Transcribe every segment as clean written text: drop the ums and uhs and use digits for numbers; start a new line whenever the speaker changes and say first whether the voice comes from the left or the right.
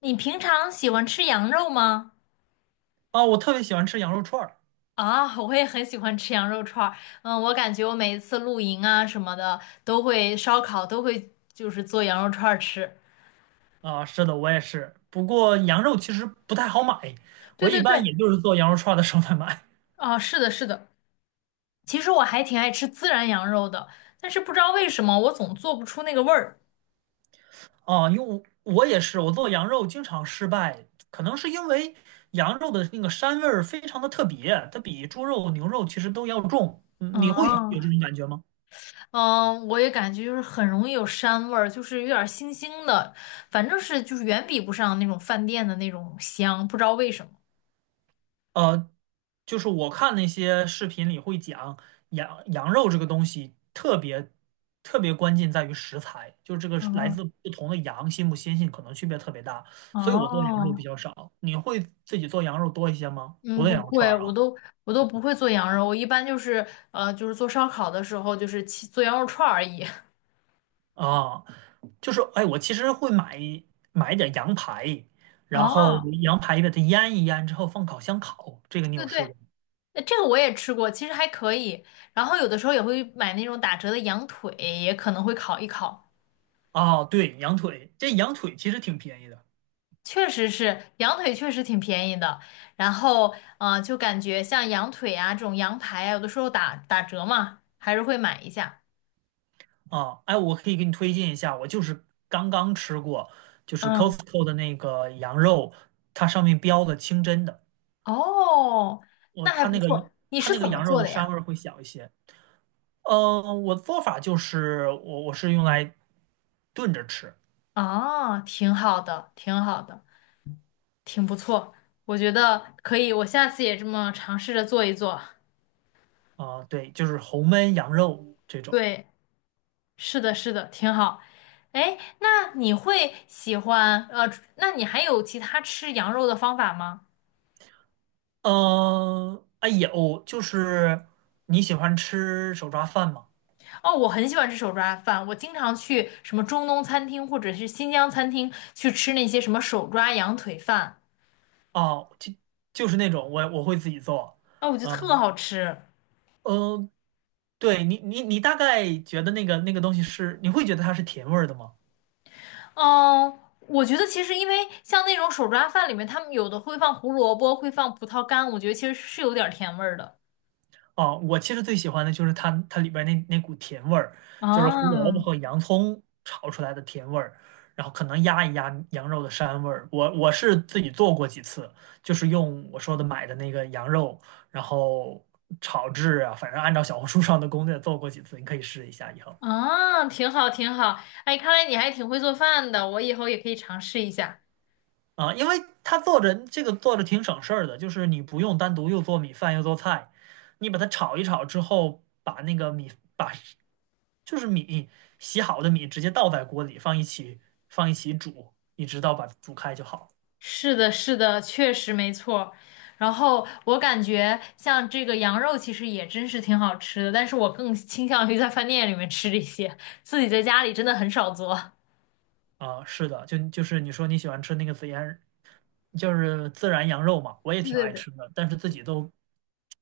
left: 你平常喜欢吃羊肉吗？
right: 啊，我特别喜欢吃羊肉串儿。
left: 啊，我也很喜欢吃羊肉串儿。嗯，我感觉我每一次露营啊什么的，都会烧烤，都会就是做羊肉串儿吃。
right: 啊，是的，我也是。不过羊肉其实不太好买，
left: 对
right: 我一
left: 对
right: 般也
left: 对，
right: 就是做羊肉串儿的时候才买。
left: 啊，是的，是的。其实我还挺爱吃孜然羊肉的，但是不知道为什么我总做不出那个味儿。
right: 啊，因为我也是，我做羊肉经常失败，可能是因为羊肉的那个膻味儿非常的特别，它比猪肉、牛肉其实都要重。嗯，你会有
left: 哦，
right: 这种感觉吗？
left: 嗯，我也感觉就是很容易有膻味儿，就是有点儿腥腥的，反正是就是远比不上那种饭店的那种香，不知道为什么。
right: 呃，就是我看那些视频里会讲羊肉这个东西特别特别关键在于食材，就是这个是来
left: 哦
right: 自不同的羊新不新鲜可能区别特别大，所以我做羊肉
left: 哦，
right: 比较少。你会自己做羊肉多一些吗？除
left: 嗯，
right: 了
left: 不
right: 羊肉串
left: 会，
right: 儿
left: 我
right: 啊。
left: 都我都不会做羊肉，我一般就是就是做烧烤的时候，就是切做羊肉串儿而已。
right: 啊，就是哎，我其实会买一点羊排，然后
left: 哦，
right: 羊排把它腌一腌之后放烤箱烤，这个你
left: 对对
right: 有试
left: 对，
right: 过吗？
left: 这个我也吃过，其实还可以。然后有的时候也会买那种打折的羊腿，也可能会烤一烤。
right: 哦，对，羊腿，这羊腿其实挺便宜的。
left: 确实是，羊腿确实挺便宜的。然后就感觉像羊腿啊这种羊排啊，有的时候打打折嘛，还是会买一下。
right: 啊，哎，我可以给你推荐一下，我就是刚刚吃过，就是
left: 嗯，
right: Costco 的那个羊肉，它上面标的清真的，
left: 哦，
right: 我
left: 那还
right: 它
left: 不
right: 那个
left: 错。你
right: 它
left: 是
right: 那个
left: 怎么
right: 羊肉
left: 做
right: 的
left: 的
right: 膻
left: 呀？
right: 味儿会小一些。嗯，我的做法就是我是用来炖着吃。
left: 哦，挺好的，挺好的。挺不错，我觉得可以，我下次也这么尝试着做一做。
right: 啊，对，就是红焖羊肉这种。
left: 对，是的，是的，挺好。哎，那你会喜欢那你还有其他吃羊肉的方法吗？
right: 嗯，哎有，哦就是你喜欢吃手抓饭吗？
left: 哦，我很喜欢吃手抓饭，我经常去什么中东餐厅或者是新疆餐厅去吃那些什么手抓羊腿饭，
right: 哦，就是那种我会自己做。
left: 哦，我觉得
right: 嗯
left: 特好吃。
right: 嗯，对你，你大概觉得那个东西是，你会觉得它是甜味儿的吗？
left: 嗯，我觉得其实因为像那种手抓饭里面，他们有的会放胡萝卜，会放葡萄干，我觉得其实是有点儿甜味儿的。
right: 哦，我其实最喜欢的就是它里边那股甜味儿，就是胡萝卜
left: 啊，
right: 和洋葱炒出来的甜味儿，然后可能压一压羊肉的膻味儿。我是自己做过几次，就是用我说的买的那个羊肉，然后炒制啊，反正按照小红书上的攻略做过几次，你可以试一下以后。
left: 啊，挺好，挺好。哎，看来你还挺会做饭的，我以后也可以尝试一下。
right: 啊，因为他做着这个做着挺省事儿的，就是你不用单独又做米饭又做菜，你把它炒一炒之后，把那个米把就是米洗好的米直接倒在锅里放一起煮，一直到把它煮开就好。
left: 是的，是的，确实没错。然后我感觉像这个羊肉其实也真是挺好吃的，但是我更倾向于在饭店里面吃这些，自己在家里真的很少做。
right: 啊，是的，就是你说你喜欢吃那个孜然，就是孜然羊肉嘛，我也
left: 对
right: 挺
left: 对
right: 爱
left: 对，
right: 吃的，但是自己都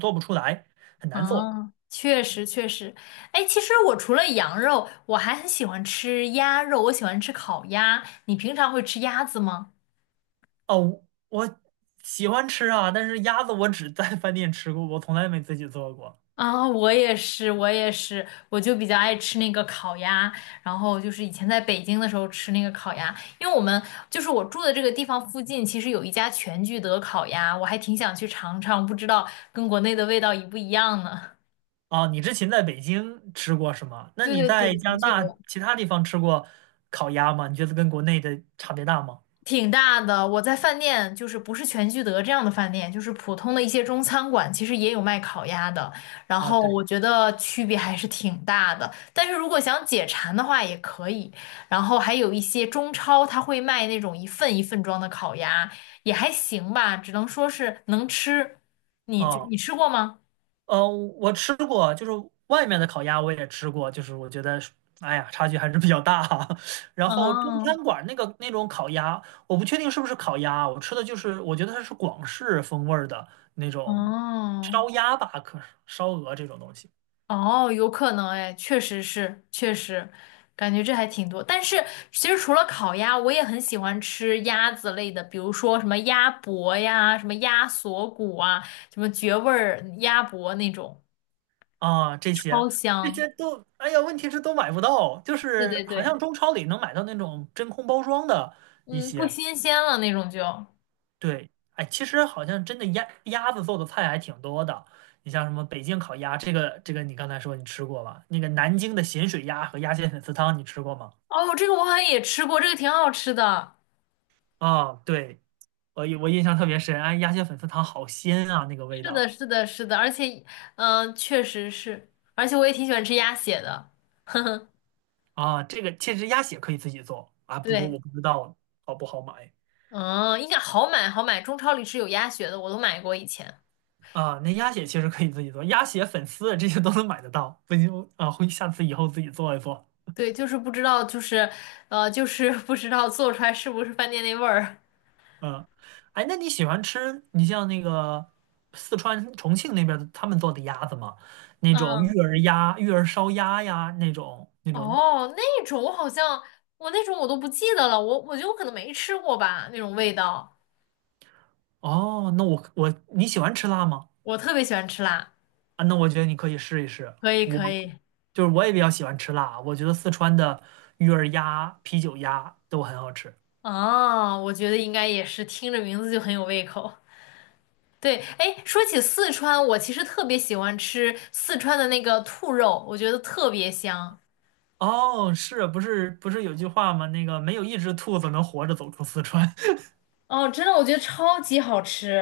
right: 做不出来，很难做。
left: 啊，确实确实。哎，其实我除了羊肉，我还很喜欢吃鸭肉，我喜欢吃烤鸭。你平常会吃鸭子吗？
right: 哦，我喜欢吃啊，但是鸭子我只在饭店吃过，我从来没自己做过。
left: 啊，我也是，我也是，我就比较爱吃那个烤鸭，然后就是以前在北京的时候吃那个烤鸭，因为我们就是我住的这个地方附近，其实有一家全聚德烤鸭，我还挺想去尝尝，不知道跟国内的味道一不一样呢。
right: 哦，你之前在北京吃过是吗？那
left: 对
right: 你
left: 对对，
right: 在加
left: 全
right: 拿
left: 聚德。
right: 大其他地方吃过烤鸭吗？你觉得跟国内的差别大吗？
left: 挺大的。我在饭店，就是不是全聚德这样的饭店，就是普通的一些中餐馆，其实也有卖烤鸭的。然
right: 啊，
left: 后
right: 对，
left: 我觉得区别还是挺大的。但是如果想解馋的话，也可以。然后还有一些中超，他会卖那种一份一份装的烤鸭，也还行吧，只能说是能吃。你就
right: 哦，
left: 你吃过吗？
right: 我吃过，就是外面的烤鸭我也吃过，就是我觉得，哎呀，差距还是比较大哈。然后中
left: 哦
right: 餐馆那个那种烤鸭，我不确定是不是烤鸭啊，我吃的就是我觉得它是广式风味儿的那种
left: 哦。
right: 烧鸭吧，可是烧鹅这种东西。
left: 哦，有可能哎，确实是，确实，感觉这还挺多。但是其实除了烤鸭，我也很喜欢吃鸭子类的，比如说什么鸭脖呀、什么鸭锁骨啊、什么绝味儿鸭脖那种，
right: 啊，这些
left: 超
right: 这
left: 香。
right: 些都，哎呀，问题是都买不到，就
left: 对
right: 是
left: 对
right: 好
left: 对，
right: 像中超里能买到那种真空包装的一
left: 嗯，不
right: 些，
left: 新鲜了那种就。
right: 对，哎，其实好像真的鸭子做的菜还挺多的，你像什么北京烤鸭，这个你刚才说你吃过吧？那个南京的咸水鸭和鸭血粉丝汤你吃过吗？
left: 哦，这个我好像也吃过，这个挺好吃的。
right: 啊，对，我印象特别深，哎，鸭血粉丝汤好鲜啊，那个味
left: 是的，
right: 道。
left: 是的，是的，而且，嗯、确实是，而且我也挺喜欢吃鸭血的。
right: 啊，这个其实鸭血可以自己做啊，不过
left: 对。
right: 我不知道好不好买。
left: 嗯，应该好买好买，中超里是有鸭血的，我都买过以前。
right: 啊，那鸭血其实可以自己做，鸭血、粉丝这些都能买得到。不行啊，回下次以后自己做一做。
left: 对，就是不知道，就是就是 不知道做出来是不是饭店那味儿。
right: 嗯，哎，那你喜欢吃你像那个四川重庆那边的他们做的鸭子吗？那种育
left: 嗯，
right: 儿鸭、育儿烧鸭呀，那种。
left: 哦，那种我好像我那种我都不记得了，我觉得我可能没吃过吧，那种味道。
right: 哦，那我你喜欢吃辣吗？
left: 我特别喜欢吃辣，
right: 啊，那我觉得你可以试一试。
left: 可以
right: 我
left: 可以。
right: 就是我也比较喜欢吃辣，我觉得四川的育儿鸭、啤酒鸭都很好吃。
left: 啊，我觉得应该也是听着名字就很有胃口。对，哎，说起四川，我其实特别喜欢吃四川的那个兔肉，我觉得特别香。
right: 哦，是不是不是有句话吗？那个没有一只兔子能活着走出四川。
left: 哦，真的，我觉得超级好吃。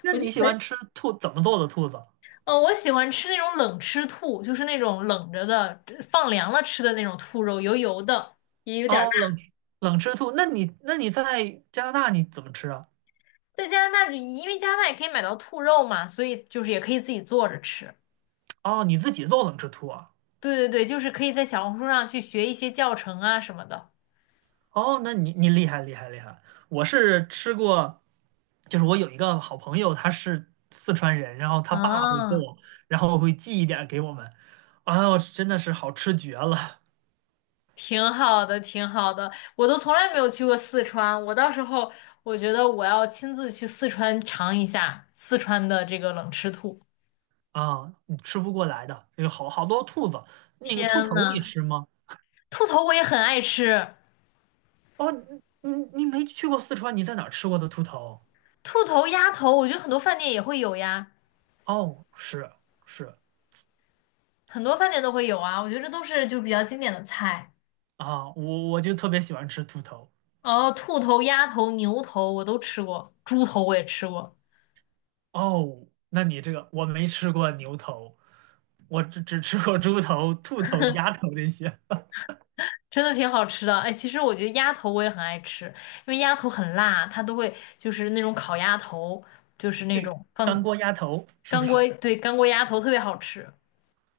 right: 那
left: 我就
right: 你喜欢
left: 很，
right: 吃兔怎么做的兔子？
left: 我喜欢吃那种冷吃兔，就是那种冷着的，放凉了吃的那种兔肉，油油的，也有点儿
right: 哦，
left: 辣。
right: 冷吃兔。那你在加拿大你怎么吃啊？
left: 在加拿大就，因为加拿大也可以买到兔肉嘛，所以就是也可以自己做着吃。
right: 哦，你自己做冷吃兔啊？
left: 对对对，就是可以在小红书上去学一些教程啊什么的。
right: 哦，那你厉害厉害厉害。我是吃过，就是我有一个好朋友，他是四川人，然后他爸会
left: 啊，
right: 做，然后会寄一点儿给我们。哎呦，真的是好吃绝了。
left: 挺好的，挺好的。我都从来没有去过四川，我到时候我觉得我要亲自去四川尝一下四川的这个冷吃兔。
right: 啊！你吃不过来的，有好多兔子。那个兔
left: 天
right: 头你
left: 呐！
right: 吃吗？
left: 兔头我也很爱吃，
right: 哦，你没去过四川，你在哪儿吃过的兔头？
left: 兔头、鸭头，我觉得很多饭店也会有呀，
right: 哦，是是
left: 很多饭店都会有啊。我觉得这都是就比较经典的菜。
right: 啊，我就特别喜欢吃兔头。
left: 哦，兔头、鸭头、牛头我都吃过，猪头我也吃过，
right: 哦，那你这个我没吃过牛头，我只吃过猪头、兔头、鸭头这些。
left: 真的挺好吃的。哎，其实我觉得鸭头我也很爱吃，因为鸭头很辣，它都会就是那种烤鸭头，就是那
right: 对，
left: 种放
right: 干锅鸭头是不
left: 干锅，
right: 是？
left: 对，干锅鸭头特别好吃。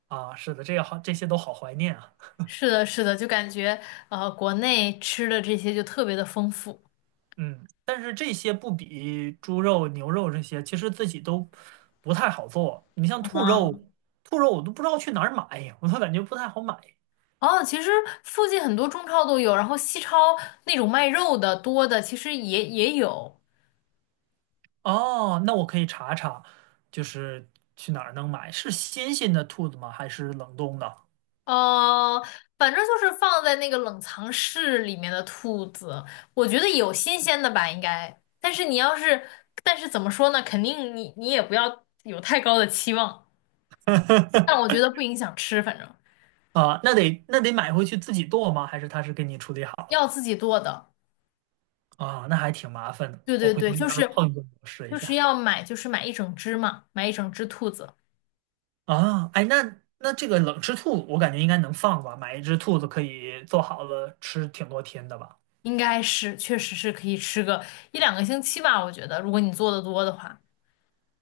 right: 啊，是的，这个好，这些都好怀念啊。
left: 是的，是的，就感觉国内吃的这些就特别的丰富。
right: 嗯，但是这些不比猪肉、牛肉这些，其实自己都不太好做。你像兔
left: 嗯，
right: 肉，兔肉我都不知道去哪儿买，我都感觉不太好买。
left: 哦，其实附近很多中超都有，然后西超那种卖肉的多的，其实也也有。
right: 哦，那我可以查查，就是去哪儿能买？是新鲜的兔子吗？还是冷冻的？
left: 呃，反正就是放在那个冷藏室里面的兔子，我觉得有新鲜的吧，应该。但是你要是，但是怎么说呢？肯定你也不要有太高的期望，但我 觉得不影响吃，反正
right: 啊，那得买回去自己剁吗？还是他是给你处理好了？
left: 要自己做的。
right: 啊，那还挺麻烦的。
left: 对
right: 我
left: 对
right: 回头
left: 对，就
right: 要是
left: 是
right: 碰见我试一
left: 就是
right: 下。
left: 要买，就是买一整只嘛，买一整只兔子。
right: 啊，哎，那这个冷吃兔，我感觉应该能放吧？买一只兔子可以做好了吃挺多天的吧？
left: 应该是，确实是可以吃个一两个星期吧，我觉得，如果你做的多的话。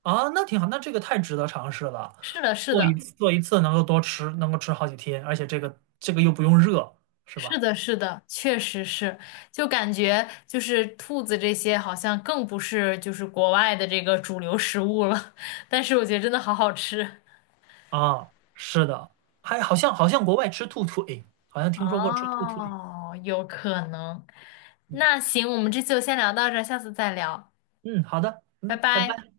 right: 啊，那挺好，那这个太值得尝试了。
left: 是的，是
right: 做一
left: 的，
right: 次做一次能够多吃，能够吃好几天，而且这个又不用热，是
left: 是
right: 吧？
left: 的，是的，确实是，就感觉就是兔子这些好像更不是就是国外的这个主流食物了，但是我觉得真的好好吃。
right: 啊，是的，还好像国外吃兔腿，好像听说过吃兔腿。
left: 哦，有可能。
right: 嗯
left: 那行，我们这次就先聊到这儿，下次再聊，
right: 嗯，好的，
left: 拜
right: 嗯，拜
left: 拜。
right: 拜。